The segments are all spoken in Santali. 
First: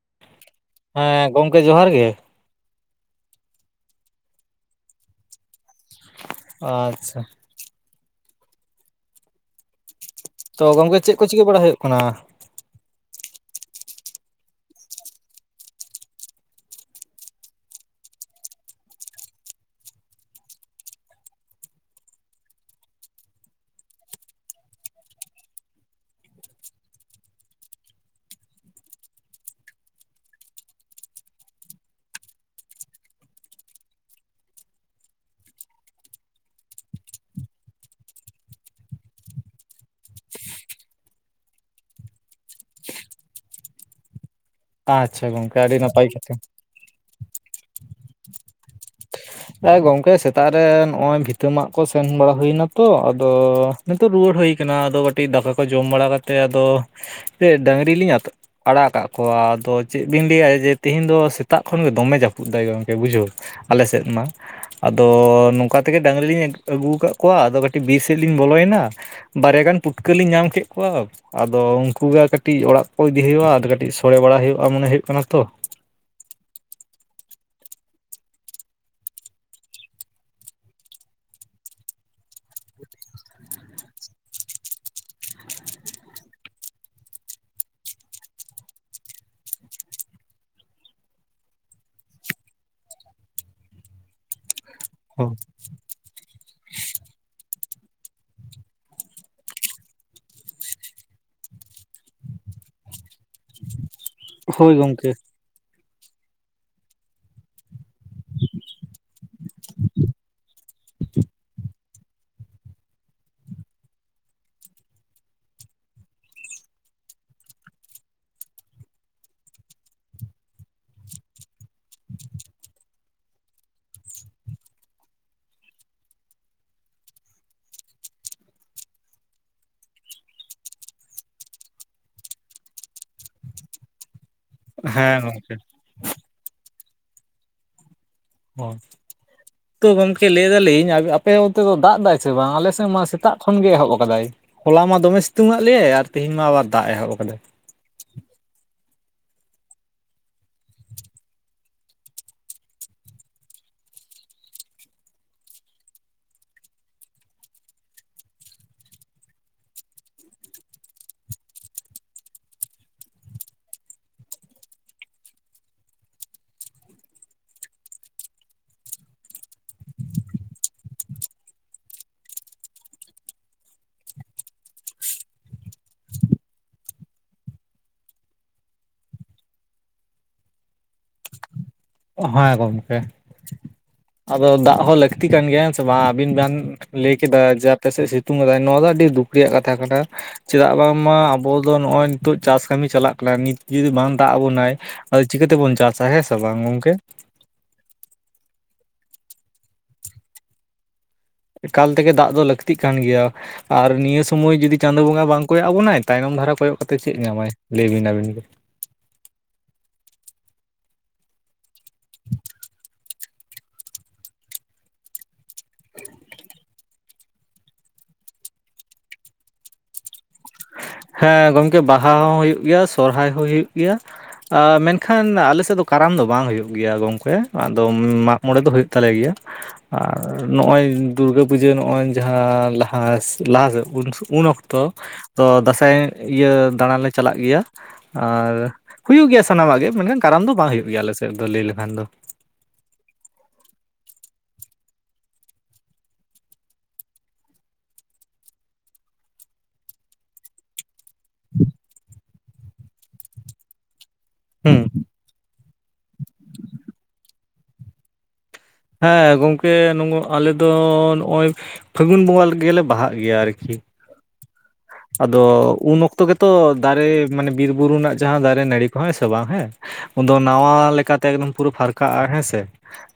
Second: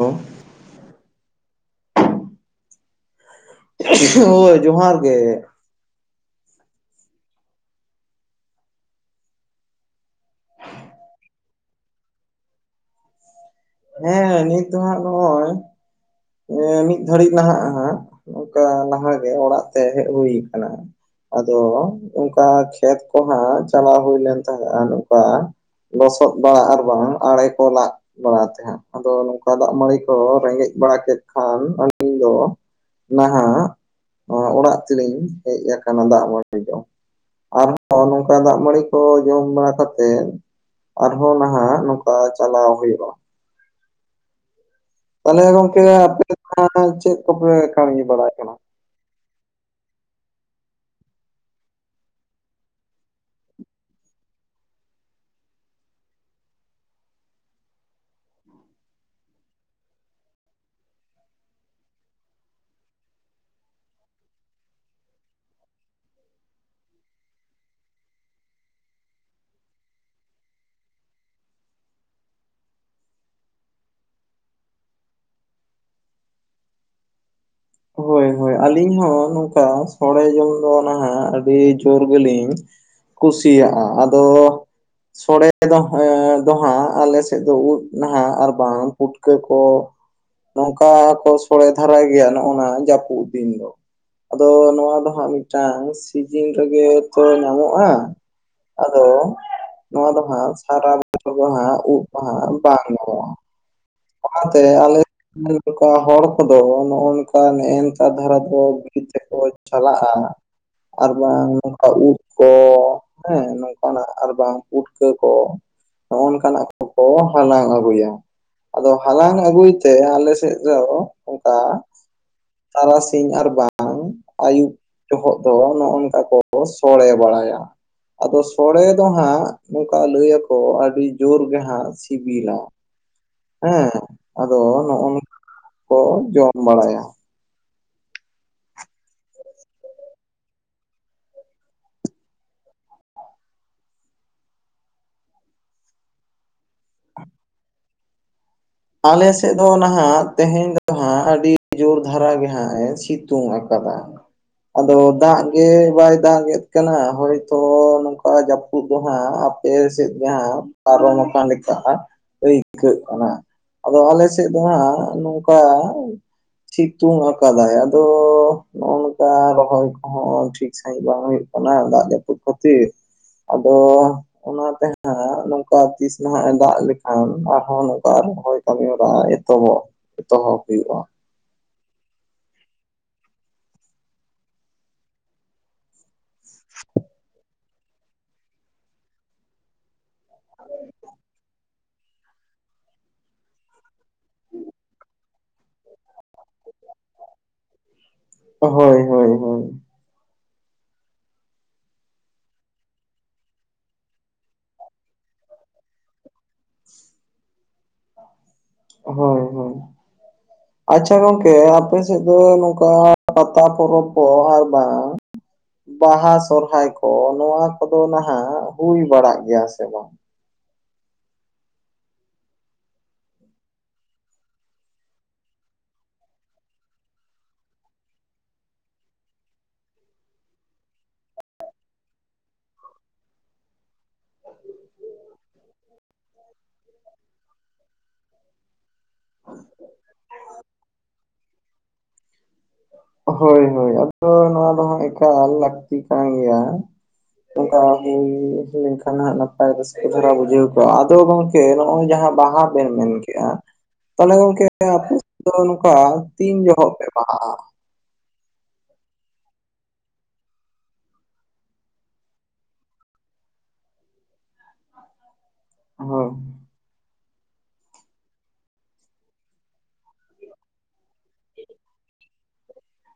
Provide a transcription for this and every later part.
ᱦᱚ ᱦᱮᱸ ᱜᱚᱝᱠᱮ ᱡᱚᱦᱟᱨ ᱜᱮ ᱦᱳᱭ ᱡᱚᱦᱟᱨ ᱜᱮ ᱟᱪᱪᱷᱟ ᱛᱚ ᱜᱚᱝᱠᱮ ᱪᱮᱫ ᱠᱚ ᱪᱤᱠᱟᱹ ᱵᱟᱲᱟᱭ ᱦᱩᱭᱩᱜ ᱠᱟᱱᱟ? ᱦᱮᱸ ᱱᱤᱛ ᱫᱚ ᱦᱟᱜ ᱱᱚᱜᱼᱚᱭ ᱢᱤᱫ ᱜᱟᱹᱲᱤᱡ ᱱᱟᱦᱟᱜ ᱱᱚᱜᱚᱭ ᱞᱟᱦᱟᱜᱮ ᱚᱲᱟᱜ ᱛᱮ ᱦᱮᱡ ᱦᱩᱭ ᱟᱠᱟᱱᱟ᱾ ᱟᱫᱚ ᱚᱝᱠᱟ ᱠᱷᱮᱛ ᱠᱚ ᱦᱟᱜ ᱪᱟᱞᱟᱣ ᱦᱳᱭ ᱞᱮᱱ ᱛᱟᱦᱮᱸᱫᱼᱟ ᱱᱚᱝᱠᱟ ᱞᱚᱥᱚᱫ ᱵᱟᱲᱟ ᱟᱨ ᱵᱟᱝ ᱟᱲᱮ ᱠᱚ ᱞᱟᱜ ᱵᱟᱲᱟ ᱛᱮᱦᱟᱸᱜ ᱟᱫᱚ ᱱᱚᱝᱠᱟ ᱫᱟᱜ ᱢᱟᱹᱲᱤ ᱠᱚ ᱨᱮᱸᱜᱮᱡ ᱵᱟᱲᱟ ᱠᱮᱫ ᱠᱷᱟᱱ ᱟᱹ ᱫᱚ ᱱᱟᱦᱟᱜ ᱱᱚᱣᱟ ᱚᱲᱟᱜ ᱛᱮᱞᱤᱧ ᱦᱮᱡ ᱟᱠᱟᱱᱟ ᱫᱟᱜ ᱢᱟᱹᱲᱤ ᱡᱚᱢ ᱟᱨᱦᱚᱸ ᱱᱚᱝᱠᱟ ᱫᱟᱜ ᱢᱟᱹᱲᱤ ᱠᱚ ᱡᱚᱢ ᱵᱟᱲᱟ ᱠᱟᱛᱮᱜ ᱟᱨᱦᱚᱸ ᱱᱟᱦᱟᱜ ᱱᱚᱝᱠᱟ ᱪᱟᱞᱟᱣ ᱦᱩᱭᱩᱜᱼᱟ ᱟᱪᱪᱷᱟ ᱛᱟᱦᱚᱞᱮ ᱜᱚᱝᱠᱮ ᱟᱹᱰᱤ ᱱᱟᱯᱟᱭ ᱟᱯᱮ ᱠᱟᱛᱷᱟ ᱫᱚ ᱪᱮᱫ ᱠᱚᱯᱮ ᱠᱟᱢᱤ ᱵᱟᱲᱟ ᱮᱫᱠᱟᱱᱟ? ᱮᱸ ᱜᱚᱝᱠᱮ ᱥᱮᱛᱟᱜ ᱨᱮ ᱱᱚᱜᱼᱚᱭ ᱵᱷᱤᱛᱟᱹ ᱢᱟᱜ ᱠᱚ ᱥᱮᱱ ᱵᱟᱲᱟ ᱦᱩᱭᱱᱟ ᱛᱚ ᱟᱫᱚᱼᱼ ᱱᱤᱛᱚᱜ ᱨᱩᱣᱟᱹᱲ ᱦᱩᱭ ᱟᱠᱟᱱᱟ ᱟᱫᱚ ᱠᱟᱹᱴᱤᱡ ᱫᱟᱠᱟ ᱠᱚ ᱡᱚᱢ ᱵᱟᱲᱟ ᱠᱟᱛᱮᱫ ᱟᱫᱚ ᱰᱟᱹᱝᱨᱤ ᱞᱤᱧ ᱟᱛᱼᱼ ᱟᱲᱟᱜ ᱟᱠᱟᱜ ᱠᱚᱣᱟ ᱟᱫᱚ ᱪᱮᱫ ᱵᱤᱱ ᱞᱟᱹᱭᱟ ᱡᱮ ᱛᱤᱦᱤᱧ ᱫᱚ ᱥᱮᱛᱟᱜ ᱠᱷᱚᱱ ᱜᱮ ᱫᱚᱢᱮ ᱡᱟᱹᱯᱩᱫ ᱮᱫᱟᱭ ᱜᱚᱝᱠᱮ ᱵᱩᱡᱷᱟᱹᱣ, ᱟᱞᱮ ᱥᱮᱫ ᱢᱟ, ᱟᱫᱚ ᱱᱚᱝᱠᱟ ᱛᱮᱜᱮ ᱰᱟᱹᱝᱨᱤ ᱞᱤᱧ ᱟᱹᱜᱩ ᱟᱹᱜᱩᱣ ᱠᱟᱜ ᱠᱚᱣᱟ ᱟᱫᱚ ᱠᱟᱹᱴᱤᱡ ᱵᱤᱨ ᱥᱮᱫ ᱞᱤᱧ ᱵᱚᱞᱚᱭᱮᱱᱟ, ᱵᱟᱨᱭᱟ ᱜᱟᱱ ᱯᱩᱴᱠᱟᱹ ᱞᱤᱧ ᱧᱟᱢ ᱠᱮᱫ ᱠᱚᱣᱟ, ᱟᱫᱚ ᱩᱱᱠᱩ ᱜᱮ ᱠᱟᱹᱴᱤᱡ ᱚᱲᱟᱜ ᱠᱚ ᱤᱫᱤ ᱦᱩᱭᱩᱜ-ᱟ ᱟᱫᱚ ᱠᱟᱹᱴᱤᱡ ᱥᱳᱲᱮ ᱵᱟᱲᱟ ᱦᱩᱭᱩᱜ-ᱟ ᱢᱚᱱᱮ ᱦᱩᱭᱩᱜ ᱠᱟᱱᱟ ᱛᱚ᱾ ᱦᱳᱭ ᱦᱳᱭ ᱟᱹᱞᱤᱧ ᱦᱚᱸ ᱱᱚᱝᱠᱟ ᱥᱚᱲᱮ ᱡᱚᱝ ᱫᱚ ᱱᱟᱦᱟᱜ ᱟᱹᱰᱤ ᱡᱳᱨ ᱜᱮᱞᱤᱧ ᱠᱩᱥᱤᱭᱟᱜ-ᱟ [unintelligible] ᱥᱚᱲᱮ ᱫᱚ ᱫᱚᱦᱟᱸᱜ ᱟᱞᱮ ᱥᱮᱫ ᱫᱚ ᱩᱫ ᱱᱟᱦᱟᱜ ᱟᱨ ᱵᱟᱝ ᱯᱩᱴᱠᱟᱹ ᱠᱚ ᱱᱚᱝᱠᱟ ᱠᱚ ᱥᱳᱲᱮ ᱫᱷᱟᱨᱟ ᱜᱮᱭᱟ ᱚᱱᱟ ᱡᱟᱹᱯᱩᱫ ᱫᱤᱱ ᱫᱚ ᱟᱫᱚ ᱱᱚᱣᱟ ᱫᱚ ᱦᱟᱸᱜ ᱢᱤᱫᱴᱟᱝ ᱡᱤᱧ ᱨᱮᱜᱮ ᱛᱚ ᱧᱟᱢᱚᱜ-ᱟ, ᱟᱫᱚ ᱱᱚᱣᱟ ᱫᱚ ᱦᱟᱸᱜ ᱥᱟᱨᱟ ᱵᱚᱪᱷᱚᱨ [inaudible] ᱫᱚ ᱦᱟᱸᱜ ᱩᱵ ᱫᱚ ᱦᱟᱸᱜ ᱵᱟᱝ ᱧᱟᱢᱚᱜ-ᱟ᱾ ᱚᱱᱟ ᱛᱮ ᱦᱳᱭ ᱟᱞᱮ ᱜᱚᱢᱠᱮ ᱱᱚᱝᱠᱟ ᱦᱚᱲ ᱠᱚᱫᱚ ᱱᱚᱜ-ᱚ ᱱᱚᱠᱟ ᱱᱮ ᱮ ᱱᱮᱠᱟ ᱫᱷᱟᱨᱟ ᱫᱚ ᱵᱤᱨ ᱛᱮᱠᱚ ᱪᱟᱞᱟᱜ-ᱟ᱾ ᱟᱨ ᱵᱟᱝ ᱚᱝᱠᱟ ᱩᱫ ᱠᱚ ᱦᱮᱸ ᱱᱚᱝᱠᱟᱱᱟᱜ ᱟᱨ ᱵᱟᱝ ᱯᱩᱴᱠᱟᱹ ᱠᱚ ᱱᱚᱜ-ᱚ ᱱᱚᱠᱟᱱᱟᱜ ᱠᱚᱠᱚ ᱦᱟᱞᱟᱝ ᱟᱹᱜᱩᱭᱟ᱾ ᱟᱫᱚ ᱦᱟᱞᱟᱝ ᱟᱹᱜᱩᱭ ᱛᱮ ᱟᱞ ᱥᱮᱫ ᱫᱚ ᱚᱱᱠᱟ ᱛᱟᱨᱟᱥᱤᱧ ᱟᱨ ᱵᱟᱝ ᱟᱹᱭᱩᱵ ᱡᱚᱦᱚᱜ ᱫᱚ ᱱᱚᱜ-ᱱᱚᱝᱠᱟ ᱠᱚ ᱥᱚᱲᱮ ᱵᱟᱲᱟᱭᱟ᱾ ᱟᱫᱚ ᱥᱚᱲᱮ ᱫᱚ ᱦᱟᱸᱜ ᱱᱚᱝᱠᱟ ᱞᱟᱹᱭ ᱟᱠᱚ ᱟᱹᱰᱤ ᱡᱳᱨ ᱜᱮ ᱦᱟᱸᱜ ᱥᱤᱵᱤᱞᱟ᱾ ᱦᱮᱸ ᱟᱫᱚ ᱦᱮᱸ ᱱᱚᱜ-ᱱᱚᱝᱠᱟ ᱜᱚᱢᱠᱮ ᱠᱚ ᱡᱚᱢ ᱵᱟᱲᱟᱭᱟ᱾ [inaudible] ᱛᱚ ᱜᱚᱝᱠᱮ ᱞᱟᱹᱭ ᱫᱟᱞᱤᱧ ᱟᱯ ᱟᱯᱮ ᱚᱱᱛᱮ ᱫᱚ ᱫᱟᱜ ᱫᱟᱭ ᱥᱮ ᱵᱟᱝ? ᱟᱞᱮ ᱥᱮᱫ ᱢᱟ ᱥᱮᱛᱟᱜ ᱠᱷᱚᱱ ᱜᱮ ᱮᱦᱚᱵ ᱟᱠᱟᱫᱟᱭ᱾ ᱦᱚᱞᱟ ᱢᱟ ᱫᱚᱢᱮ ᱥᱤᱛᱩᱝ ᱟᱜ ᱞᱮ ᱟᱨ ᱛᱤᱦᱤᱧ ᱢᱟ ᱟᱵᱟᱨ ᱫᱟᱜ ᱮᱦᱚᱵ ᱟᱠᱟᱫᱟᱭ᱾ ᱟᱞᱮ ᱥᱮᱫ ᱫᱚ ᱱᱟᱦᱟᱜ ᱛᱮᱦᱮᱧ ᱫᱚ ᱦᱟᱸᱜ ᱟᱹᱰᱤ ᱡᱳᱨ ᱫᱷᱟᱨᱟ ᱜᱮ ᱦᱟᱸᱜ ᱮ ᱥᱤᱛᱩᱝ ᱟᱠᱟᱫᱟ᱾ ᱟᱫᱚ ᱫᱟᱜ ᱜᱮ ᱵᱟᱭ ᱫᱟᱜᱮᱫ ᱠᱟᱱᱟ ᱦᱚᱭᱛᱚ ᱱᱚᱝᱠᱟ ᱡᱟᱯᱩᱫ ᱩᱫ ᱫᱚ ᱦᱟᱸᱜ ᱟᱯᱮ ᱥᱮᱫ ᱡᱟᱦᱟᱸ ᱯᱟᱨᱚᱢ ᱟᱠᱟᱱ ᱞᱮᱠᱟ ᱟᱹᱭᱠᱟᱹᱜ ᱠᱟᱱᱟ᱾ ᱟᱫᱚ ᱟᱞᱮ ᱥᱮᱫ ᱫᱚ ᱦᱟᱸᱜ ᱱᱚᱝᱠᱟ ᱥᱤᱛᱩᱝ ᱟᱠᱟᱫᱟᱭ ᱟᱫᱚ ᱱᱚᱜ-ᱚ ᱱᱚᱝᱠᱟ ᱨᱚᱦᱚᱭ ᱠᱚᱦᱚᱸ ᱴᱷᱤᱠ ᱥᱟᱦᱤᱡ ᱵᱟᱝ ᱦᱩᱭᱩᱜ ᱠᱟᱱᱟ ᱫᱟᱜ ᱡᱟᱹᱯᱩᱫ ᱠᱷᱟᱹᱛᱤᱨ᱾ ᱟᱫᱚ ᱚᱱᱟ ᱛᱮ ᱦᱟᱸᱜ ᱱᱚᱝᱠᱟ ᱛᱤᱥ ᱱᱟᱦᱟᱜ ᱮ ᱫᱟᱜ ᱞᱮᱠᱷᱟᱱ ᱟᱨᱦᱚᱸ ᱱᱚᱝᱠᱟ ᱨᱚᱦᱚᱭ ᱠᱟᱹᱢᱤ ᱦᱚᱨᱟ ᱮᱛᱚᱦᱚᱵ ᱮᱛᱚᱦᱚᱵ ᱦᱩᱭᱩᱜ-ᱟ᱾ ᱦᱮᱸ ᱜᱚᱝᱠᱮ ᱟᱫᱚ ᱫᱟᱜ ᱦᱚᱸ ᱞᱟᱹᱠ ᱛᱤ ᱠᱟᱱ ᱜᱮᱭᱟ ᱥᱮ ᱵᱟᱝ ᱟᱵᱤᱱ ᱡᱟᱦᱟᱱ ᱞᱟᱹᱭ ᱠᱮᱫᱟ ᱡᱮ ᱟᱯᱮ ᱥᱮᱫ ᱥᱤᱛᱩᱝ ᱠᱟᱫᱟᱭ ᱱᱚᱣᱟ ᱫᱚ ᱟᱹᱰᱤ ᱫᱩᱠ ᱨᱮᱭᱟᱜ ᱠᱟᱛᱷᱟ ᱠᱟᱱᱟ᱾ ᱪᱮᱫᱟᱜ ᱵᱟᱝᱢᱟ ᱟᱵᱚ ᱫᱚ ᱱᱚᱜ-ᱚᱭ ᱱᱤᱛᱳᱜ ᱪᱟᱥ ᱠᱟᱹᱢᱤ ᱪᱟᱞᱟᱜ ᱠᱟᱱᱟ ᱱᱤᱛ ᱡᱩᱫᱤ ᱵᱟᱝ ᱫᱟᱜ ᱟᱵᱚᱱᱟᱭ, ᱟᱫᱚ ᱪᱤᱠᱟᱹ ᱛᱮᱵᱚᱱ ᱪᱟᱥᱟ ᱦᱮᱸ ᱥᱮ ᱵᱟᱝ ᱜᱚᱝᱠᱮ ᱦᱳᱭ ᱦᱳᱭ ᱦᱳᱭ, ᱮᱠᱟᱞ ᱛᱮᱜᱮ ᱫᱟᱜ ᱫᱚ ᱞᱟᱹᱠᱛᱤᱜ ᱠᱟᱱ ᱜᱮᱭᱟ᱾ ᱟᱨ ᱱᱤᱭᱟᱹ ᱥᱚᱢᱚᱭ ᱡᱩᱫᱤ ᱪᱟᱸᱫᱳ ᱵᱚᱸᱜᱟ ᱵᱟᱝ ᱠᱚᱭᱚᱜ ᱟᱵᱚᱱᱟᱭ ᱛᱟᱭᱱᱚᱢ ᱫᱷᱟᱨᱟ ᱠᱚᱭᱚᱜ ᱠᱟᱛᱮᱫ ᱪᱮᱫ ᱧᱟᱢᱟᱭ ᱞᱟᱹᱭ ᱵᱤᱱ ᱟᱵᱤᱱ ᱜᱮ? ᱦᱳᱭ ᱦᱳᱭ, [unintelligible] ᱟᱪᱪᱷᱟ ᱜᱚᱝᱠᱮ ᱟᱯᱮ ᱥᱮᱫ ᱫᱚ ᱱᱚᱝᱠᱟ ᱯᱟᱛᱟ ᱯᱚᱨᱚᱵᱽ ᱠᱚ ᱟᱨ ᱵᱟᱝ ᱵᱟᱦᱟ ᱥᱚᱨᱦᱟᱭ ᱠᱚ ᱱᱚᱣᱟ ᱠᱚᱫᱚ ᱱᱟᱦᱟᱜ ᱦᱩᱭ ᱵᱟᱲᱟᱜ ᱜᱮᱭᱟ ᱥᱮ ᱵᱟᱝ? ᱦᱮᱸ ᱜᱚᱝᱠᱮ ᱵᱟᱦᱟ ᱦᱚᱸ ᱦᱩᱭᱩᱜ ᱜᱮᱭᱟ ᱥᱚᱨᱦᱟᱭ ᱦᱚᱸ ᱦᱩᱭᱩᱜ ᱜᱮᱭᱟ᱾ ᱢᱮᱱᱠᱷᱟᱱ ᱟᱞᱮ ᱥᱮᱫ ᱫᱚ ᱠᱟᱨᱟᱢ ᱫᱚ ᱵᱟᱝ ᱦᱩᱭᱩᱜ ᱜᱮᱭᱟ ᱜᱚᱢᱠᱮ, ᱟᱫᱚ ᱢᱟᱜᱽ ᱢᱚᱬᱮ ᱫᱚ ᱦᱩᱭᱩᱜ ᱛᱟᱞᱮ ᱜᱮᱭᱟ᱾ ᱟᱨ ᱱᱚᱜᱼᱚᱭ ᱫᱩᱨᱜᱟᱹ ᱯᱩᱡᱟᱹ ᱱᱚᱜᱚᱭ ᱡᱟᱦᱟᱸ ᱞᱟᱦᱟ ᱞᱟᱦᱟ ᱥᱮᱫ ᱩᱱ ᱚᱠ ᱛᱚ, ᱫᱟᱸᱥᱟᱭ ᱤᱭᱟᱹ ᱫᱟᱬᱟᱱ ᱞᱮ ᱪᱟᱞᱟᱜ ᱜᱮᱭᱟ ᱟᱨ ᱦᱩᱭᱩᱜ ᱜᱮᱭᱟ ᱥᱟᱱᱟᱢᱟᱜ ᱜᱮ ᱢᱮᱱᱠᱷᱟᱱ ᱠᱟᱨᱟᱢ ᱫᱚ ᱵᱟᱝ ᱦᱩᱭᱩᱜ ᱜᱮᱭᱟ ᱟᱞᱮ ᱥᱮᱫ ᱞᱟᱹᱭ ᱞᱮᱠᱷᱟᱱ ᱫᱚ᱾ ᱦᱳᱭ ᱦᱳᱭ ᱟᱫᱚ ᱱᱚᱣᱟ ᱫᱚ ᱦᱟᱸᱜ ᱮᱠᱟᱞ ᱞᱟᱹᱠᱛᱤ ᱠᱟᱱ ᱜᱮᱭᱟ᱾ ᱳᱠᱟ ᱦᱩᱭ ᱞᱮᱱᱠᱷᱟᱱ ᱦᱟᱸᱜ ᱱᱟᱯᱟᱭ ᱨᱟᱹᱥᱠᱟᱹ ᱫᱷᱟᱨᱟ ᱵᱩᱡᱷᱟᱹᱣ ᱠᱚᱜᱼᱟ᱾ ᱟᱫᱚ ᱜᱚᱝᱠᱮ ᱱᱚᱜᱼᱚᱭ ᱡᱟᱦᱟᱸ ᱵᱟᱦᱟ ᱵᱮᱱ ᱢᱮᱱᱠᱮᱜᱼᱟ ᱛᱟᱦᱚᱞᱮ ᱜᱚᱝᱠᱮ ᱦᱩᱸ ᱟᱯᱮ ᱫᱚ ᱱᱚᱝᱠᱟ ᱛᱤᱱ ᱡᱚᱦᱚᱜ ᱯᱮ ᱵᱟᱦᱟᱜᱼᱟ? ᱦᱮᱸ ᱜᱚᱝᱠᱮ ᱟᱞᱮ ᱫᱚ ᱱᱚᱜᱳᱭ ᱯᱷᱟᱹᱜᱩᱱ ᱵᱚᱸᱜᱟ ᱜᱮᱞᱮ ᱵᱟᱦᱟᱜ ᱜᱮᱭᱟ ᱟᱨᱠᱤ [inaudible] ᱟᱫᱚ ᱩᱱ ᱚᱠᱛᱚ ᱦᱳᱭ ᱜᱮ ᱛᱚ ᱫᱟᱨᱮ ᱢᱟᱱᱮ ᱵᱤᱨ ᱵᱩᱨᱩ ᱨᱮᱱᱟᱜ ᱡᱟᱦᱟᱸ ᱫᱟᱨᱮ ᱱᱟᱹᱲᱤ ᱠᱚ ᱦᱮᱸ ᱥᱮ ᱵᱟᱝ ᱦᱮᱸ, ᱩᱱᱫᱚ ᱱᱟᱣᱟ ᱞᱮᱠᱟᱛᱮ ᱮᱠᱫᱚᱢ ᱯᱩᱨᱟᱹ ᱯᱷᱟᱨᱠᱟᱜᱼᱟ ᱦᱮᱸᱥᱮ᱾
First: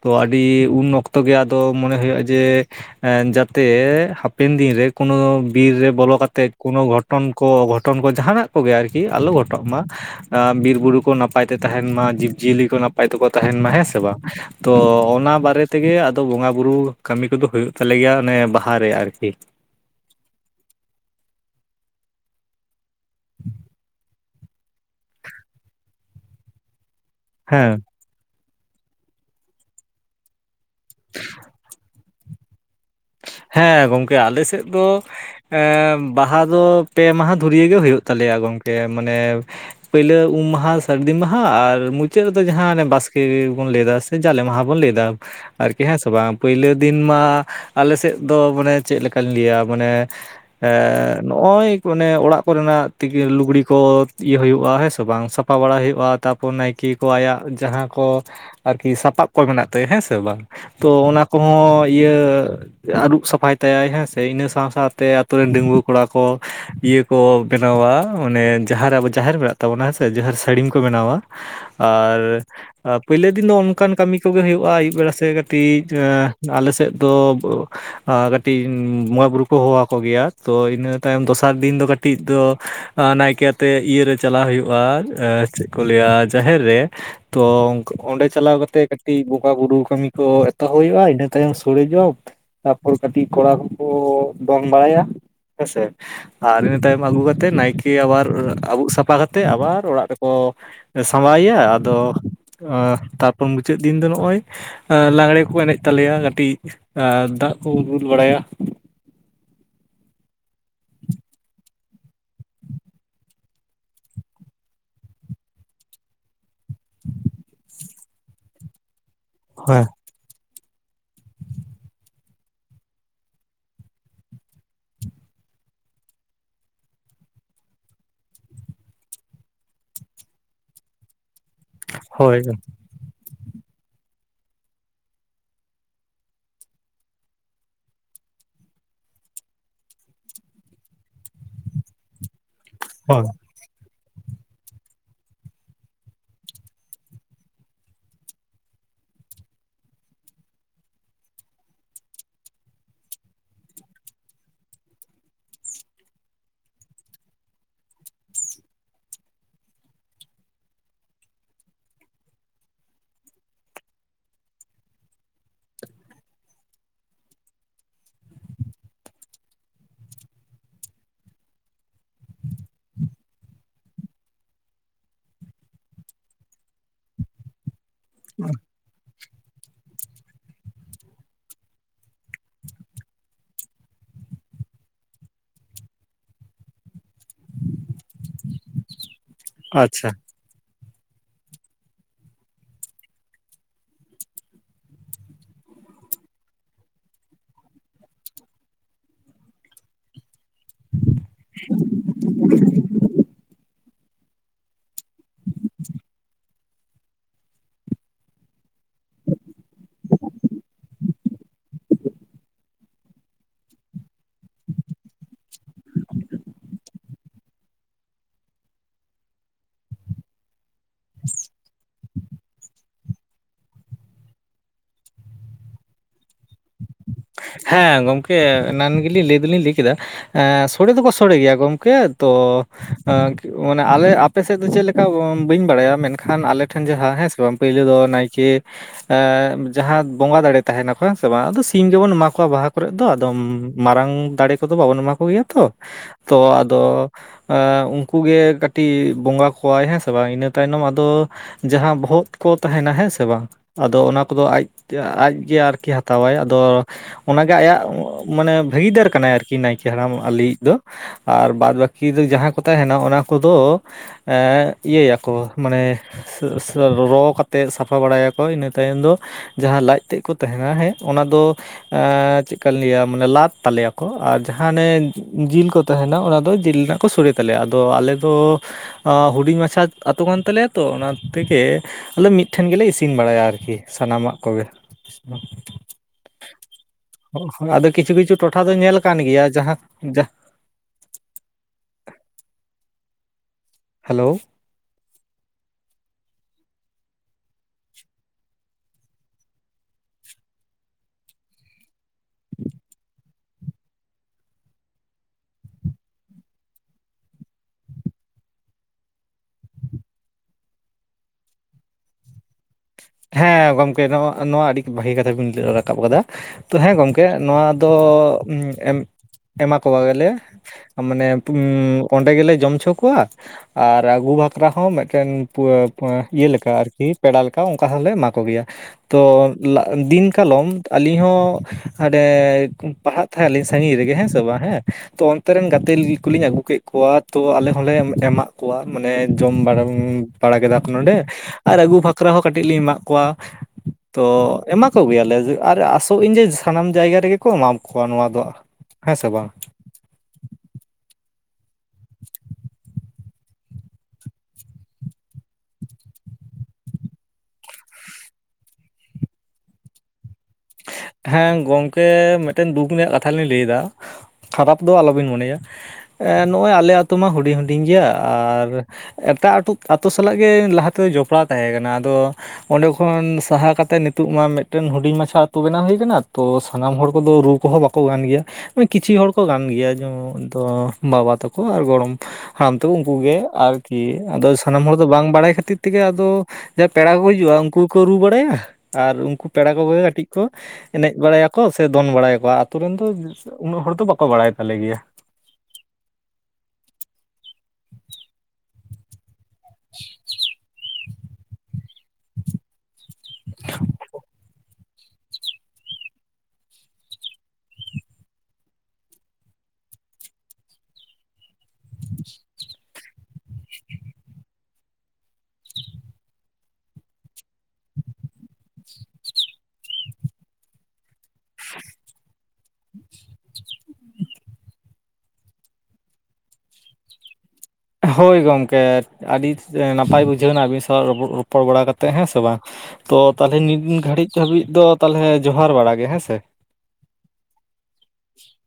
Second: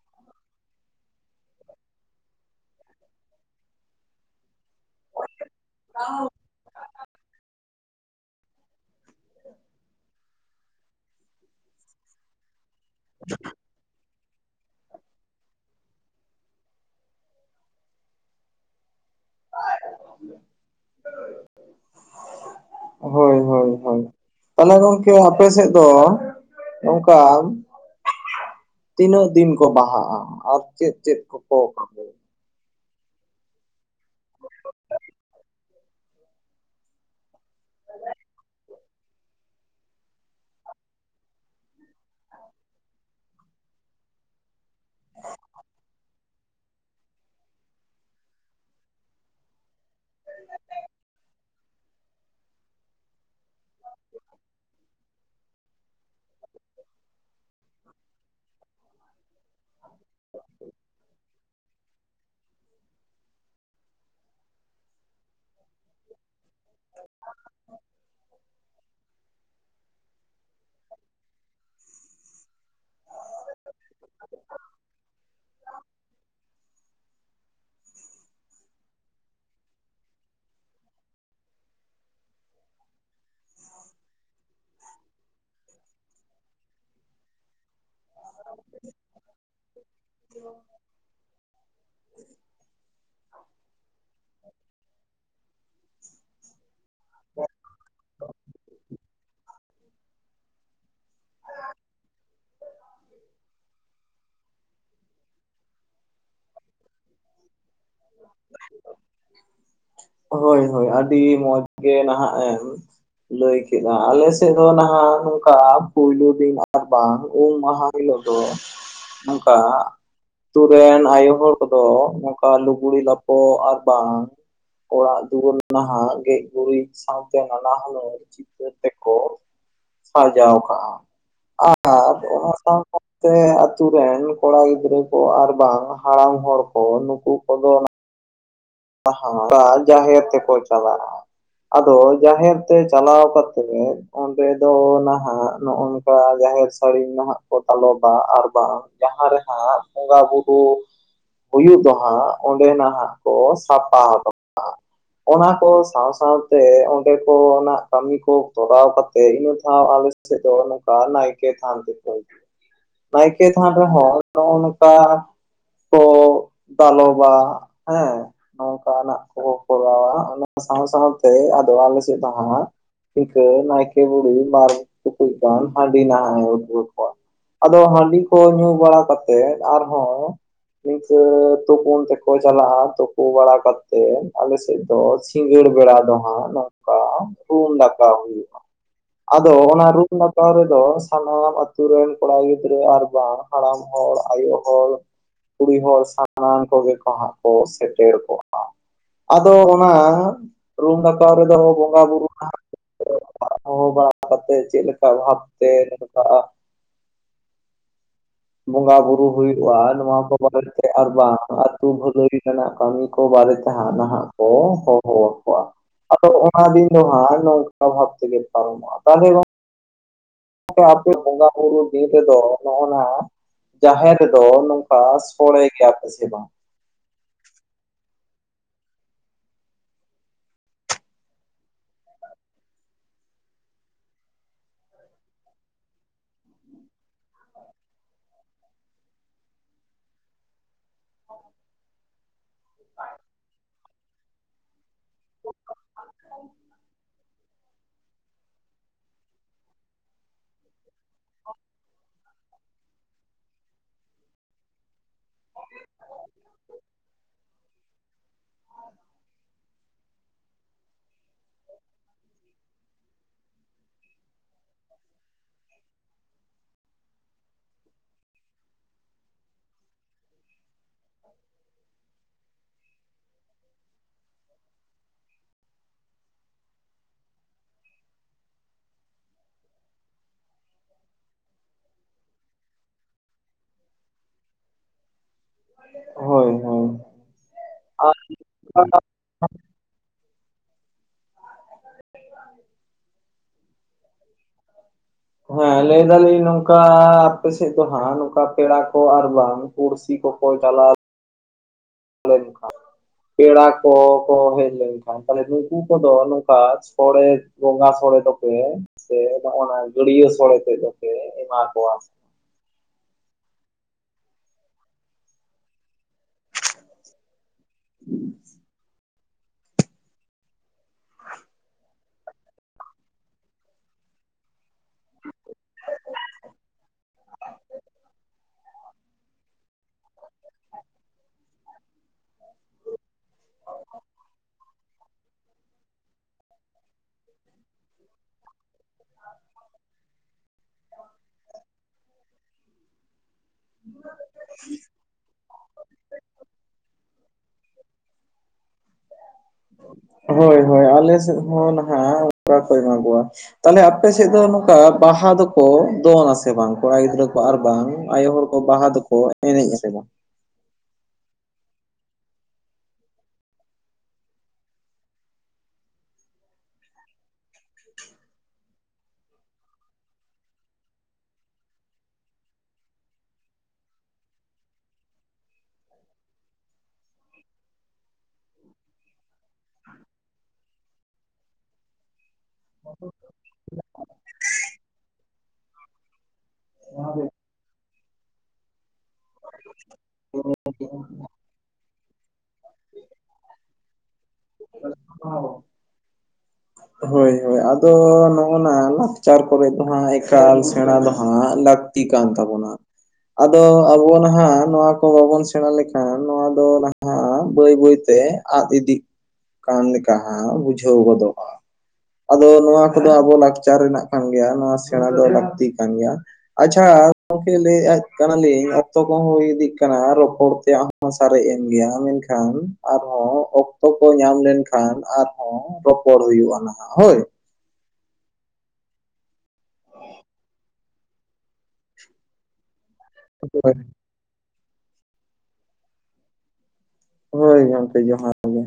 ᱛᱚ ᱟᱹᱰᱤ ᱩᱱ ᱚᱠᱛᱚ ᱜᱮ ᱟᱫᱚ ᱢᱚᱱᱮ ᱦᱩᱭᱩᱜᱼᱟ ᱡᱮ ᱮᱸ ᱡᱟᱛᱮ ᱦᱟᱯᱮᱱ ᱫᱤᱱ ᱨᱮ ᱠᱳᱱᱳ ᱵᱤᱨ ᱨᱮ ᱵᱚᱞᱚ ᱠᱟᱛᱮᱜ ᱠᱳᱱᱳ ᱜᱷᱚᱴᱚᱱ ᱠᱚ ᱚᱜᱷᱚᱴᱚᱱ ᱠᱚ ᱡᱟᱦᱟᱱᱟᱜ ᱠᱚᱜᱮ ᱟᱨᱠᱤ ᱟᱞᱚ ᱜᱷᱚᱴᱚᱜ ᱢᱟ᱾ ᱵᱤᱨ ᱵᱩᱨᱩ ᱠᱚ ᱱᱟᱯᱟᱭ ᱛᱮ ᱛᱟᱦᱮᱱ ᱢᱟ ᱡᱤᱵ ᱡᱤᱭᱟᱹᱞᱤ ᱠᱚ ᱱᱟᱯᱟᱭ ᱛᱮᱠᱚ ᱛᱟᱦᱮᱱ ᱢᱟ ᱦᱮᱸ ᱥᱮ ᱵᱟᱝ᱾ᱛᱚ ᱚᱱᱟ ᱵᱟᱨᱮ ᱛᱮᱜᱮ ᱟᱫᱚ ᱵᱚᱸᱜᱟ ᱵᱩᱨᱩ ᱠᱟᱹᱢᱤ ᱠᱚᱫᱚ ᱦᱩᱭᱩᱜ ᱛᱟᱞᱮ ᱜᱮᱭᱟ ᱚᱱᱮ ᱵᱟᱦᱟ ᱨᱮ ᱟᱨᱠᱤ᱾ [inaudible] ᱦᱳᱭ ᱦᱳᱭ ᱦᱳᱭ᱾ ᱛᱟᱦᱚᱞᱮ ᱜᱚᱢᱠᱮ ᱟᱯᱮ ᱥᱮᱫ ᱫᱚ ᱱᱚᱝᱠᱟ ᱦᱮᱸ ᱛᱤᱱᱟᱹᱜ ᱫᱤᱱ ᱠᱚ ᱵᱟᱦᱟᱜᱼᱟ? ᱟᱨ ᱪᱮᱫ ᱪᱮᱫ ᱠᱚᱠᱚ ᱮᱢᱟ ᱠᱚᱣᱟ? ᱦᱮᱸ ᱜᱚᱢᱠᱮ ᱟᱞᱮ ᱥᱮᱫ ᱫᱚ ᱮ ᱵᱟᱦᱟ ᱫᱚ ᱯᱮ ᱢᱟᱦᱟ ᱫᱷᱩᱨᱭᱟᱹ ᱜᱮ ᱦᱩᱭᱩᱜ ᱛᱟᱞᱮᱭᱟ ᱜᱚᱢᱠᱮ᱾ ᱢᱟᱱᱮ ᱯᱳᱭᱞᱳ ᱩᱢ ᱢᱟᱦᱟ ᱥᱟᱹᱨᱫᱤ ᱢᱟᱦᱟ ᱟᱨ ᱢᱩᱪᱟᱹᱫ ᱨᱮᱫᱚ ᱡᱟᱦᱟᱸ ᱚᱱᱮ ᱵᱟᱥᱠᱮ ᱵᱚᱱ ᱞᱟᱹᱭ ᱮᱫᱟ ᱡᱟᱞᱮ ᱢᱟᱦᱟ ᱵᱚᱱ ᱞᱟᱹᱭ ᱫᱟ ᱟᱨᱠᱤ ᱦᱮᱸ ᱥᱮ ᱵᱟᱝ᱾ ᱯᱳᱭᱞᱳ ᱫᱤᱱ ᱢᱟ ᱟᱞᱮᱥᱮᱫ ᱫᱚ ᱢᱟᱱᱮ ᱪᱮᱫ ᱞᱮᱠᱟᱧ ᱞᱟᱹᱭᱟ ᱢᱟᱱᱮ ᱱᱚᱜᱼᱚᱭ ᱚᱱᱮ ᱚᱲᱟᱜ ᱠᱚᱨᱮᱱᱟᱜ ᱛᱤᱠᱤ ᱞᱩᱜᱽᱲᱤ ᱠᱚ ᱤᱭᱟᱹ ᱦᱩᱭᱩᱜᱼᱟ ᱦᱮᱸ ᱥᱮ ᱵᱟᱝ ᱥᱟᱯᱷᱟ ᱵᱟᱲᱟ ᱦᱩᱭᱩᱜᱼᱟ ᱛᱟᱯ ᱱᱟᱭᱠᱮ ᱠᱚ ᱟᱭᱟᱜ ᱡᱟᱦᱟᱸ ᱠᱚ ᱟᱨᱠᱤ ᱥᱟᱯᱟᱵ ᱠᱚ ᱢᱮᱱᱟᱜ ᱛᱟᱭᱟ ᱦᱮᱸ ᱥᱮ ᱵᱟᱝ, ᱛᱳ ᱚᱱᱟ ᱠᱚᱦᱚᱸ ᱤᱭᱟᱹ ᱟᱹᱨᱩᱵ ᱥᱟᱯᱷᱟᱭ ᱛᱟᱭᱟᱭ ᱦᱮᱸᱥᱮ ᱤᱱᱟᱹ ᱥᱟᱣ ᱥᱟᱣᱛᱮ ᱟᱹᱛᱩᱨ ᱨᱮᱱ ᱰᱟᱺᱜᱩᱭᱟᱹ ᱠᱚᱲᱟ ᱠᱚ, ᱤᱭᱟᱹ ᱠᱚ ᱵᱮᱱᱟᱣᱟ ᱢᱟᱱᱮ ᱡᱟᱸᱦᱟ ᱨᱮ ᱟᱵᱚ ᱡᱟᱦᱮᱨ ᱢᱮᱱᱟᱜ ᱛᱟᱵᱚᱱᱟ ᱦᱮᱸ ᱥᱮ ᱡᱟᱦᱮᱨ ᱥᱟᱹᱲᱤᱢ ᱠᱚ ᱵᱮᱱᱟᱣᱟ᱾ ᱟᱨ, ᱯᱳᱭᱞᱳ ᱫᱤᱱ ᱫᱚ ᱚᱱᱠᱟᱱ ᱠᱟᱹᱢᱤ ᱠᱚᱜᱮ ᱦᱩᱭᱩᱜᱼᱟ ᱟᱹᱭᱩᱵ ᱵᱮᱲᱟ ᱥᱮᱫ ᱠᱟᱹᱴᱤᱡ ᱟᱞᱮ ᱥᱮᱫ ᱫᱚ ᱟᱨ ᱠᱟᱹᱴᱤᱡ ᱵᱚᱸᱜᱟ ᱵᱩᱨᱩ ᱠᱚ ᱦᱚᱦᱚ ᱣᱟᱠᱳ ᱜᱮᱭᱟ, ᱛᱚ ᱤᱱᱟᱹ ᱛᱟᱭᱚᱢ ᱫᱚᱥᱟᱨ ᱫᱤᱱ ᱫᱚ ᱠᱟᱹᱴᱤᱡ ᱫᱚ ᱱᱟᱭᱠᱮ ᱟᱛᱮ ᱤᱭᱟᱹ ᱨᱮ ᱪᱟᱞᱟᱣ ᱦᱩᱭᱩᱜᱼᱟ, ᱪᱮᱫ ᱠᱚ ᱞᱟᱹᱭᱟ ᱡᱟᱦᱮᱨ ᱨᱮ, ᱛᱚ ᱚᱸᱰᱮ ᱪᱟᱞᱟᱣ ᱠᱟᱛᱮᱜ ᱠᱟᱹᱴᱤᱡ ᱵᱚᱸᱜᱟ ᱵᱩᱨᱩ ᱠᱟᱹᱢᱤ ᱠᱚ ᱮᱛᱚᱦᱚᱵ ᱦᱩᱭᱩᱜᱼᱟ ᱤᱱᱟᱹ ᱛᱟᱭᱚᱢ ᱥᱚᱲᱮ ᱡᱚᱢ ᱠᱟᱹᱴᱤᱡ ᱠᱚᱲᱟ ᱠᱚᱠᱚ ᱫᱚᱝ ᱵᱟᱲᱟᱭᱟ ᱦᱮᱸ ᱥᱮ᱾ ᱟᱨ ᱤᱱᱟᱹ ᱛᱟᱭᱚᱢ ᱟᱹᱜᱩ ᱠᱟᱛᱮ ᱱᱟᱭᱠᱮ ᱟᱵᱟᱨ ᱟᱵᱩᱜ ᱥᱟᱯᱷᱟ ᱠᱟᱛᱮ ᱟᱵᱟᱨ ᱚᱲᱟᱜ ᱠᱚ ᱥᱟᱸᱵᱟᱭ ᱮᱭᱟ ᱟᱫᱚ ᱛᱟᱨᱯᱚᱨ ᱢᱩᱪᱟᱹᱫ ᱫᱤᱱ ᱫᱚ ᱱᱚᱜᱼᱚᱭ, ᱞᱟᱜᱽᱬᱮ ᱠᱚ ᱮᱱᱮᱡ ᱛᱟᱞᱮᱭᱟ ᱠᱟᱹᱴᱤᱡ ᱫᱟᱜ ᱠᱚ ᱫᱩᱞ ᱵᱟᱲᱟᱭᱟ᱾ [inaudible] ᱦᱳᱭ ᱦᱳᱭ ᱟᱹᱰᱤ ᱢᱚᱸᱡᱽ ᱜᱮ ᱱᱟᱦᱟᱜ ᱮᱢ ᱞᱟᱹᱭ ᱠᱮᱫᱟ ᱟᱞᱮ ᱥᱮᱫ ᱫᱚ ᱱᱟᱦᱟᱜ ᱱᱚᱝᱠᱟ ᱯᱩᱭᱞᱳ ᱫᱤᱱ ᱟᱨ ᱵᱟᱝ ᱩᱢ ᱢᱟᱦᱟ ᱦᱤᱞᱳᱜ ᱫᱚ ᱱᱚᱝᱠᱟ ᱦᱮᱸ ᱟᱛᱩ ᱨᱮᱱ ᱟᱭᱳ ᱦᱚᱲ ᱠᱚᱫᱚ ᱱᱚᱝᱠᱟ ᱞᱩᱜᱽᱲᱤ ᱞᱟᱯᱚ ᱟᱨ ᱵᱟᱝ ᱚᱲᱟᱜ ᱫᱩᱣᱟᱹᱨ ᱱᱟᱦᱟᱜ ᱜᱮ ᱜᱮᱡ ᱜᱩᱨᱤᱡ ᱥᱟᱶᱛᱮ ᱱᱟᱱᱟ ᱦᱩᱱᱟᱹᱨ ᱪᱤᱛᱟᱹᱨ [inaudible] ᱛᱮᱠᱚ ᱼᱼ ᱥᱟᱡᱟᱣ ᱠᱟᱜᱼᱟ ᱾ ᱟᱨ ᱦᱳᱭ ᱚᱱᱟ ᱥᱟᱶ ᱛᱮ ᱟᱛᱳ ᱨᱮᱱ ᱠᱚᱲᱟ ᱜᱤᱫᱽᱨᱟᱹ ᱠᱚ ᱟᱨ ᱵᱟᱝ ᱦᱟᱲᱟᱢ ᱦᱚᱲ ᱠᱚ ᱱᱩᱠᱩ ᱠᱚᱫᱚ ᱱᱟᱜᱼᱼ ᱡᱟᱦᱮᱨ ᱛᱮᱠᱚ ᱪᱟᱞᱟᱜᱼᱟ ᱾ ᱟᱫᱚ ᱡᱟᱦᱮᱨ ᱛᱮ ᱪᱟᱞᱟᱣ ᱦᱳᱭ ᱠᱟᱼᱼ ᱚᱸᱰᱮ ᱫᱚ ᱱᱟᱦᱟᱜ ᱱᱚᱜ ᱱᱚᱠᱟ ᱡᱟᱦᱮᱨ ᱥᱟᱹᱲᱤᱢ ᱱᱟᱦᱟᱜ ᱠᱚ ᱫᱟᱞᱚᱵᱟ ᱟᱨ ᱵᱟᱝ ᱡᱟᱦᱟᱸ ᱨᱮᱦᱟᱸᱜ ᱵᱚᱸᱜᱟ ᱵᱩᱨᱩ ᱦᱩᱭᱩᱜ ᱫᱚ ᱦᱟᱸᱜ ᱚᱸᱰᱮ ᱱᱟᱦᱟᱸᱜ ᱠᱚ ᱥᱟᱯᱷᱟ ᱦᱚᱴᱚᱠᱟᱜᱼᱟ ᱾ ᱚᱱᱟ ᱠᱚ ᱥᱟᱶ ᱥᱟᱶᱛᱮ ᱚᱸᱰᱮ ᱠᱚᱱᱟᱜ ᱠᱟᱹᱢᱤ ᱠᱚ ᱠᱚᱨᱟᱣ ᱠᱟᱛᱮ ᱤᱱᱟᱹ ᱫᱷᱟᱣ ᱟᱞᱮ ᱱᱚᱝᱠᱟ ᱱᱟᱭᱠᱮ ᱛᱷᱟᱱ [unintelligible] ᱱᱟᱭᱠᱮ ᱛᱷᱟᱱ ᱨᱮᱦᱚᱸ ᱱᱚᱜᱼᱚ ᱱᱚᱝᱠᱟ ᱠᱚ ᱫᱟᱞᱚᱵᱟ ᱦᱮᱸ ᱱᱚᱝᱠᱟᱱᱟᱜ ᱠᱚᱠᱚ ᱠᱚᱨᱟᱣ ᱚᱱᱟ ᱠᱚ ᱥᱟᱶ ᱥᱟᱶᱛᱮ ᱟᱫᱚ ᱟᱞᱮ ᱥᱮᱫ ᱫᱚ ᱦᱟᱸᱜ [unintelligible] ᱱᱟᱭᱠᱮ ᱵᱩᱲᱤ ᱵᱟᱨ ᱴᱩᱠᱩᱡ ᱜᱟᱱ ᱦᱟᱸᱰᱤ ᱱᱟᱦᱟᱜ ᱮ ᱩᱴᱷᱟᱣ ᱟᱠᱚᱣᱟ᱾ ᱟᱫᱚ ᱦᱟᱸᱰᱤ ᱠᱚ ᱧᱩ ᱵᱟᱲᱟ ᱠᱟᱛᱮᱫ ᱟᱨᱦᱚᱸ ᱱᱤᱝᱠᱟᱹᱻ ᱛᱩᱯᱩᱱ ᱛᱮᱠᱚ ᱪᱟᱞᱟᱜᱼᱟ ᱾ᱛᱩᱱ ᱛᱩᱯᱩ ᱵᱟᱲᱟ ᱠᱟᱛᱮᱫ ᱟᱞᱮᱥᱮᱫ ᱫᱚ, ᱥᱤᱸᱜᱟᱹᱲ ᱵᱮᱲᱟ ᱫᱚ ᱦᱟᱸᱜ ᱱᱚᱝᱠᱟ ᱨᱩᱢ ᱰᱟᱠᱟᱣ ᱦᱩᱭᱩᱜᱼᱟ [inaudible] ᱼᱼ ᱟᱫᱚ ᱚᱱᱟ ᱨᱩᱢ ᱰᱟᱠᱟᱣ ᱰᱟᱠᱟᱣ ᱨᱮᱫᱚ ᱥᱟᱱᱟᱢ ᱟᱛᱳ ᱨᱮᱱ ᱠᱚᱲᱟ ᱜᱤᱫᱽᱨᱟᱹ ᱟᱨ ᱵᱟᱝ ᱦᱟᱲᱟᱢ ᱦᱚᱲ, ᱟᱭᱳ ᱦᱚᱲ ᱠᱩᱲᱤ ᱦᱚᱲ ᱥᱟᱱᱟᱢ ᱠᱚᱜᱮ ᱠᱚ ᱦᱟᱸᱜ ᱠᱚ ᱥᱮᱼᱼ ᱥᱮᱴᱮᱨ ᱠᱚᱜᱼᱟ ᱟᱫᱚ ᱚᱱᱟ ᱨᱩᱢ ᱰᱟ ᱰᱟᱠᱟᱣ ᱨᱮᱫᱚ ᱵᱚᱸᱜᱟ ᱵᱩᱨᱩ ᱱᱟᱦᱟᱜ ᱠᱚ ᱦᱚᱦᱚ ᱵᱟᱲᱟ ᱠᱟᱛᱮ ᱪᱮᱫ ᱞᱮᱠᱟ ᱵᱷᱟᱵᱽ ᱛᱮ ᱞᱮ ᱢᱮᱛᱟᱜᱼᱟ᱾ [inaudible] ᱼᱼ ᱵᱚᱸᱜᱟ ᱵᱩᱨᱩ ᱦᱩᱭᱩᱜᱼᱟ ᱱᱚᱣᱟ ᱠᱚ ᱵᱟᱨᱮᱛᱮ ᱟᱨ ᱵᱟᱝ ᱟᱹᱛᱩ ᱵᱷᱟᱹᱜᱟᱹᱨᱤ ᱨᱮᱱᱟᱜ ᱠᱟᱹᱢᱤ ᱠᱚ ᱵᱟᱨᱮᱛᱮ ᱦᱟᱸᱜ ᱱᱟᱦᱟᱜ ᱠᱚ ᱦᱚᱦᱚᱣᱟᱠᱚᱣᱟ᱾ ᱟᱫᱚ ᱚᱱᱟ ᱫᱤᱱ ᱫᱚ ᱦᱟᱸᱜ ᱱᱚᱝᱠᱟ ᱵᱷᱟᱵ ᱛᱮᱜᱮ ᱯᱟᱨᱚᱢᱚᱜᱼᱟ ᱾ ᱛᱟᱦᱞᱮ ᱦᱚᱸᱼᱼ ᱟᱫᱚ ᱟᱯᱮ ᱵᱚᱸᱜᱟ ᱵᱩᱨᱩ ᱱᱤᱛ ᱫᱚ ᱱᱚᱜ ᱱᱟ ᱡᱟᱦᱮᱨ ᱨᱮᱫᱚ ᱱᱚᱝᱠᱟ ᱥᱳᱲᱮ ᱜᱮᱭᱟᱯᱮ ᱥᱮ ᱵᱟᱝ? ᱦᱮᱸ ᱜᱚᱢᱠᱮ ᱮᱱᱟᱱ ᱜᱮᱞᱤᱧ ᱞᱟᱹᱭ ᱫᱚᱞᱤᱧ ᱞᱟᱹᱭ ᱠᱮᱫᱟ ᱮ ᱥᱳᱲᱮ ᱫᱚᱠᱚ ᱥᱳᱲᱮ ᱜᱮᱭᱟ, ᱜᱚᱢᱠᱮ ᱛᱚ ᱢᱟᱱᱮ ᱟᱞᱮ, ᱟᱯᱮ ᱥᱮᱫ ᱫᱚ ᱪᱮᱫᱞᱮᱠᱟ ᱵᱟᱹᱧ ᱵᱟᱲᱟᱭᱟ ᱾ ᱢᱮᱱᱠᱷᱟᱱ ᱟᱞᱮ ᱴᱷᱮᱱ ᱡᱟᱦᱟᱸ ᱦᱮᱸ ᱥᱮ ᱵᱟᱝ? ᱯᱩᱭᱞᱩ ᱫᱚ ᱱᱟᱭᱠᱮ ᱡᱟᱦᱟᱸ ᱵᱚᱸᱜᱟ ᱫᱟᱲᱮ ᱛᱟᱦᱮᱱᱟᱠᱚ ᱦᱮᱸᱥᱮ ᱵᱟᱝ? ᱥᱤᱢ ᱜᱮᱵᱚᱱ ᱮᱢᱟ ᱠᱚᱣᱟ ᱵᱟᱦᱟ ᱠᱚᱨᱮ ᱫᱚ ᱾ ᱟᱫᱚ ᱢᱟᱨᱟᱝ ᱫᱟᱲᱮ ᱠᱚᱫᱚ ᱵᱟᱵᱚᱱ ᱮᱢᱟ ᱠᱚᱜᱮᱭᱟ ᱛᱚ ᱾ ᱛᱚ ᱟᱫᱚ ᱩᱱᱠᱩ ᱜᱮ ᱴᱤ ᱵᱚᱸᱜᱟ ᱠᱚᱣᱟᱭ ᱦᱮᱸ ᱥᱮ ᱵᱟᱝ? ᱤᱱᱟᱹ ᱛᱟᱭᱱᱚᱢ ᱟᱫᱚ ᱡᱟᱦᱟᱸ ᱵᱚᱦᱚᱜ ᱠᱚ ᱛᱟᱦᱮᱱᱟ ᱦᱮᱸ ᱥᱮ ᱵᱟᱝ? ᱟᱫᱚ ᱚᱱᱟ ᱠᱚᱫᱚ ᱟᱡᱜᱮ ᱟᱨᱠᱤ ᱦᱟᱛᱟᱣᱼᱟᱭ ᱾ ᱟᱫᱚ ᱚᱱᱟᱜᱮ ᱟᱭᱟᱜ ᱢᱟᱱᱮ ᱵᱷᱟᱹᱜᱤᱫᱟᱨ ᱠᱟᱱᱟᱭ ᱟᱨᱠᱤ ᱱᱟᱭᱠᱮ ᱦᱟᱲᱟᱢ ᱟᱞᱮᱭᱤᱡ ᱫᱚ ᱟᱨ ᱵᱟᱫᱽ ᱵᱟᱹᱠᱤ ᱡᱟᱦᱟᱸ ᱠᱚ ᱛᱟᱦᱮᱱᱟ ᱚᱱᱟ ᱠᱚᱫᱚ ᱤᱭᱟᱹᱭᱟᱠᱚ ᱢᱟᱱᱮ ᱨᱚ ᱠᱟᱛᱮᱫ ᱥᱟᱯᱷᱟ ᱵᱟᱲᱟᱭᱟᱠᱚ ᱾ᱤᱱᱟᱹ ᱛᱟᱭᱚᱢ ᱫᱚ ᱡᱟᱦᱟᱸ ᱞᱟᱡᱽ ᱛᱮᱫ ᱠᱚ ᱛᱟᱦᱮᱱᱟ ᱦᱮᱸ? ᱚᱱᱟ ᱫᱚ ᱮᱻ ᱪᱮᱫᱠᱟᱞ ᱞᱮᱭᱟ ᱢᱟᱱᱮ ᱞᱟᱫ ᱛᱟᱞᱮᱭᱟᱠᱚ ᱟᱨ ᱡᱟᱦᱟᱸᱱᱮ ᱡᱤᱞ ᱠᱚ ᱛᱟᱦᱮᱱᱟ ᱚᱱᱟ ᱫᱚ ᱡᱤᱞ ᱱᱟᱜ ᱠᱚ ᱥᱚᱲᱮ ᱛᱟᱞᱮᱭᱟ, ᱟᱫᱚ ᱟᱞᱮ ᱫᱚ ᱚ ᱦᱩᱰᱤᱧ ᱢᱟᱪᱷᱟ ᱟᱛᱳ ᱠᱟᱱ ᱛᱟᱞᱮᱭᱟ ᱛᱚ ᱚᱱᱟ ᱛᱮᱜᱮ ᱟᱞᱮ ᱢᱤᱫ ᱴᱷᱮᱱ ᱜᱮᱞᱮ ᱤᱥᱤᱱ ᱵᱟᱲᱟᱭᱟ ᱟᱨᱠᱤ ᱥᱟᱱᱟᱢᱟᱜ ᱠᱚᱜᱮ ᱾ ᱦᱳᱭ ᱦᱳᱭ ᱟᱫᱚ ᱠᱤᱪᱷᱩ ᱠᱤᱪᱷᱩ ᱴᱚᱴᱷᱟ ᱫᱚ ᱟᱨ ᱧᱮᱞ ᱠᱟᱱ ᱜᱮᱭᱟ ᱡᱟᱦᱟᱸ ᱦᱮᱞᱳ! ᱦᱮᱸ ᱞᱟᱹᱭᱫᱟᱞᱤᱧ ᱱᱚᱝᱠᱟ ᱟᱯᱮ ᱥᱮᱫ ᱫᱚ ᱦᱟᱸᱜ ᱱᱚᱝᱠᱟ ᱯᱮᱲᱟ ᱠᱚ ᱟᱨ ᱵᱟᱝ ᱯᱩᱲᱥᱤ ᱠᱚᱠᱚ ᱪᱟᱞᱟ [unintelligible] ᱯᱮᱲᱟ ᱠᱚ ᱠᱚ ᱦᱮᱡ ᱞᱮᱝᱠᱷᱟᱱ ᱛᱟᱦᱚᱞᱮ ᱱᱩᱝᱠᱩ ᱠᱚᱫᱚ ᱱᱚᱝᱠᱟ ᱥᱚᱲᱮ ᱵᱚᱸᱜᱟ ᱥᱚᱲᱮ ᱫᱚᱯᱮ ᱥᱮ ᱱᱚᱜᱼ ᱱᱟ ᱜᱟᱹᱲᱤᱭᱟᱹ ᱥᱚᱲᱮ ᱛᱮ ᱫᱚᱯᱮ ᱮᱢᱟ ᱠᱚᱣᱟ ᱾ ᱦᱮᱸ ᱜᱚᱢᱠᱮ ᱱᱚᱣᱟ ᱱᱚᱣᱟ ᱟᱹᱰᱤ ᱵᱷᱟᱹᱜᱤ ᱠᱟᱛᱷᱟ ᱵᱤᱱ ᱨᱟᱠᱟᱵ ᱟᱠᱟᱫᱟ ᱛᱚ ᱦᱮᱸ ᱜᱚᱢ ᱠᱮ ᱱᱚᱣᱟ ᱫᱚ ᱮᱢ ᱮᱢᱟ ᱠᱚᱣᱟ ᱜᱮᱞᱮ ᱾ ᱢᱟᱱᱮ ᱯᱩᱻ ᱚᱸᱰᱮ ᱜᱮᱞᱮ ᱡᱚᱢ ᱶᱷᱚ ᱠᱚᱣᱟ ᱾ ᱟᱨ ᱟᱜᱩ ᱵᱟᱠᱷᱨᱟ ᱦᱚᱸ ᱢᱤᱫᱴᱮᱱ ᱯᱩᱣᱟ ᱯᱩᱣᱟ ᱤᱭᱟᱹ ᱞᱮᱠᱟ ᱟᱨᱠᱤ ᱯᱮᱲᱟ ᱞᱮᱠᱟ ᱚᱠᱟ ᱦᱚᱸᱞᱮ ᱮᱢᱟ ᱠᱚᱜᱮᱭᱟ ᱛᱚ ᱫᱤᱱ ᱠᱟᱞᱚᱢ ᱟᱹᱞᱤᱧ ᱦᱚᱸ ᱦᱟᱸᱰᱮ ᱯᱟᱲᱦᱟᱜ ᱛᱟᱦᱮᱸᱜ ᱞᱤᱧ ᱥᱟᱺᱜᱤᱧ ᱨᱮᱜᱮ ᱦᱮᱸ ᱥᱮ ᱵᱟᱝ ᱦᱮᱸ ᱾ ᱛᱚ ᱚᱱᱛᱮ ᱨᱮᱱ ᱜᱟᱛᱮ ᱞᱟᱹᱜᱤ ᱠᱚᱞᱤᱧ ᱟᱹᱜᱩ ᱠᱮᱫ ᱠᱚᱣᱟ ᱛᱚ ᱟᱞᱮ ᱦᱚᱸᱞᱮ ᱮᱢᱟᱜ ᱠᱚᱣᱟ ᱢᱟᱱᱮ ᱡᱚᱢ ᱵᱟᱲᱟ ᱩᱸᱻ ᱯᱟᱲᱟ ᱠᱮᱫᱟ ᱠᱚ ᱱᱚᱰᱮ ᱟᱨ ᱟᱹᱜᱩ ᱯᱷᱟᱠᱨᱟ ᱦᱚᱸ ᱠᱟᱹᱴᱤᱡ ᱞᱤᱧ ᱮᱟᱜ ᱠᱚᱣᱟ ᱾ ᱛᱚ ᱮᱢᱟ ᱠᱚ ᱜᱮᱭᱟᱞᱮ ᱟᱨ ᱟᱥᱚᱜ ᱟᱹᱧ ᱡᱮ ᱥᱟᱱᱟᱢ ᱡᱟᱭᱜᱟ ᱨᱮᱜᱮ ᱠᱚ ᱮᱢᱟ ᱠᱚᱣᱟ ᱱᱚᱣᱟ ᱫᱚ ᱦᱮᱸ ᱥᱮ ᱵᱟᱝ ᱾ ᱦᱳᱭ ᱦᱳᱭ ᱟᱞᱮ ᱥᱮᱫ ᱦᱚᱸ ᱱᱟᱦᱟᱜ ᱚᱠᱟ ᱠᱚ ᱮᱢᱟ ᱠᱚᱣᱟ ᱾ ᱛᱟᱦᱚᱞᱮ ᱟᱯᱮ ᱥᱮᱫ ᱫᱚ ᱱᱚᱠᱟ ᱵᱟᱦᱟ ᱫᱚᱠᱚ ᱫᱚᱱᱟᱥᱮ ᱵᱟᱝ ᱠᱚᱲᱟ ᱜᱤᱫᱽᱨᱟᱹ ᱠᱚ ᱟᱨ ᱵᱟᱝ ᱟᱭᱳ ᱦᱚᱲ ᱠᱚ ᱵᱟᱦᱟ ᱫᱚᱠᱚ ᱮᱱᱮᱡ ᱟᱥᱮ ᱵᱟᱝ? ᱦᱮᱸ ᱜᱚᱝᱠᱮ ᱢᱤᱫᱴᱮᱱ ᱫᱩᱠ ᱨᱮᱭᱟᱜ ᱠᱟᱛᱷᱟ ᱞᱤᱧ ᱞᱟᱹᱭᱫᱟ ᱠᱷᱟᱨᱟᱯ ᱫᱚ ᱟᱞᱚᱵᱮᱱ ᱢᱚᱱᱮᱭᱟ ᱮ ᱱᱚᱜᱼᱚᱭ ᱟᱞᱮ ᱟᱛᱩ ᱢᱟ ᱦᱩᱰᱤᱧ ᱦᱩᱰᱤᱧ ᱜᱮᱭᱟ ᱟᱨ ᱮᱴᱟᱜ ᱟᱹᱴᱩ ᱟᱛᱳ ᱥᱟᱞᱟᱜ ᱜᱮ ᱞᱟᱦᱟ ᱛᱮᱫᱚ ᱡᱚᱯᱲᱟᱣ ᱛᱟᱦᱮᱸ ᱠᱟᱱᱟ ᱟᱫᱚ ᱚᱸᱰᱮ ᱠᱷᱚᱱ ᱥᱟᱦᱟ ᱠᱟᱛᱮᱫ ᱱᱤᱛᱚᱜ ᱢᱟ ᱢᱤᱫᱴᱮᱱ ᱦᱩᱰᱤᱧ ᱢᱟᱪᱷᱟ ᱛᱩ ᱵᱮᱱᱟᱣ ᱦᱩᱭ ᱠᱟᱱᱟ ᱛᱚ ᱥᱟᱱᱟᱢ ᱦᱚᱲ ᱠᱚᱫᱚ ᱨᱩ ᱠᱚᱦᱚᱸ ᱵᱟᱠᱚ ᱜᱟᱱ ᱜᱮᱭᱟ ᱾ ᱠᱤᱪᱷᱤ ᱦᱚᱲ ᱠᱚ ᱜᱟᱱ ᱜᱮᱭᱟ ᱡᱮᱢᱚᱱ ᱫᱚ ᱵᱟᱵᱟ ᱛᱟᱠᱚ ᱟᱨ ᱜᱚᱲᱚᱢ ᱦᱟᱲᱟᱢ ᱛᱟᱠᱚ ᱩᱝᱠᱩ ᱜᱮ ᱟᱨᱠᱤ ᱾ ᱟᱫᱚ ᱥᱟᱱᱟᱢ ᱦᱚᱲ ᱫᱚ ᱵᱟᱝ ᱵᱟᱲᱟᱭ ᱠᱷᱟᱹᱛᱤᱨ ᱛᱮᱜᱮ ᱟᱫᱚ ᱡᱟᱦᱟᱸ ᱯᱮᱲᱟ ᱠᱚ ᱦᱤᱡᱩᱜᱼᱟ ᱩᱝᱠᱩ ᱜᱮᱠᱚ ᱨᱩ ᱵᱟᱲᱟᱭᱟ ᱾ ᱟᱨ ᱩᱝᱠᱩ ᱯᱮᱲᱟ ᱠᱚᱜᱮ ᱠᱟᱹᱴᱤᱡ ᱠᱚ ᱮᱱᱮᱡ ᱵᱟᱲᱟᱭᱟᱠᱚ ᱥᱮ ᱫᱚᱱ ᱵᱟᱲᱟᱭᱟᱠᱚ ᱟᱛᱳ ᱨᱮᱱ ᱫᱚ ᱩᱱᱟᱹᱜ ᱦᱚᱲ ᱫᱚ ᱵᱟᱠᱚ ᱵᱟᱲᱟᱭ ᱛᱟᱞᱮ ᱜᱮᱭᱟ ᱾ [inaudible] ᱦᱳᱭ ᱦᱳᱭ ᱟᱫᱚ ᱱᱚᱜᱼᱚ ᱱᱟ ᱞᱟᱠᱪᱟᱨ ᱠᱚᱨᱮ ᱫᱚ ᱦᱟᱸᱜ ᱮᱠᱟᱞ ᱥᱮᱬᱟ ᱫᱚ ᱦᱟᱸᱜ ᱞᱟᱹᱠᱛᱤ ᱠᱟᱱ ᱛᱟᱵᱚᱱᱟ, ᱟᱫᱚ ᱟᱵᱚ ᱱᱟᱦᱟᱜ ᱱᱚᱣᱟ ᱠᱚ ᱵᱟᱵᱚᱱ ᱥᱮᱬᱟ ᱞᱮᱠᱷᱟᱱ ᱱᱚᱣᱟ ᱫᱚ ᱱᱟᱦᱟᱜ ᱵᱟᱹᱭ ᱵᱟᱹᱭᱛᱮ ᱟᱫ ᱤᱫᱤᱜ ᱠᱟᱱ ᱞᱮᱠᱟ ᱦᱟᱸᱜ ᱵᱩᱡᱷᱟᱹᱣ ᱜᱚᱫᱚᱜᱼᱟ ᱾ ᱟᱫᱚ ᱱᱚᱣᱟ ᱠᱚᱫᱚ ᱟᱵᱚ ᱞᱟᱠᱪᱟᱨ ᱠᱟᱱ ᱜᱮᱭᱟ ᱱᱚᱣᱟ ᱥᱮᱬᱟ ᱫᱚ ᱞᱟᱹᱠᱛᱤ ᱠᱟᱱ ᱜᱮᱭᱟ ᱾ ᱟᱪᱪᱷᱟ ᱜᱚᱝᱠᱮ ᱞᱟᱹᱭᱮᱡ ᱠᱟᱱᱟᱞᱤᱧ ᱚᱠᱛᱚ ᱠᱚᱦᱚᱸ ᱦᱩᱭ ᱤᱫᱤᱜ ᱠᱟᱱᱟ ᱨᱚᱯᱚᱲ ᱛᱮᱭᱟᱜ ᱦᱚᱸ ᱥᱟᱨᱮᱡ ᱮᱱ ᱜᱮᱭᱟ ᱢᱮᱱᱠᱷᱟᱱ ᱟᱨᱦᱚᱸ ᱚᱠᱛᱚ ᱠᱚ ᱧᱟᱢ ᱞᱮᱱᱠᱷᱟᱱ ᱟᱨᱦᱚᱸ ᱨᱚᱯᱚᱲ ᱦᱩᱭᱩᱜᱼᱟ ᱱᱟᱦᱟᱜ ᱦᱳᱭ ᱾ ᱦᱳᱭ ᱜᱚᱢᱠᱮ ᱾ ᱟᱹᱰᱤ ᱱᱟᱯᱟᱭ ᱵᱩᱡᱷᱟᱹᱣᱮᱱᱟ ᱟᱹᱵᱤᱱ ᱥᱟᱞᱟᱜ ᱨᱚᱯᱚ-ᱨᱚᱯᱚᱲ ᱵᱟᱲᱟ ᱠᱟᱛᱮᱜ ᱦᱮᱸ ᱥᱮ ᱵᱟᱝ ᱾ ᱛᱚ ᱛᱟᱦᱚᱞᱮ ᱦᱳᱭ ᱱᱤᱱ ᱜᱷᱟᱹᱲᱤᱡ ᱫᱷᱟᱹᱵᱤᱡ ᱫᱚ ᱛᱟᱦᱚᱞᱮ ᱡᱚᱦᱟᱨ ᱵᱟᱲᱟᱜ ᱜᱮ ᱦᱮᱸ ᱥᱮ ᱾ ᱦᱳᱭ ᱜᱚᱝᱠᱮ ᱡᱚᱦᱟᱨ ᱜᱮ᱾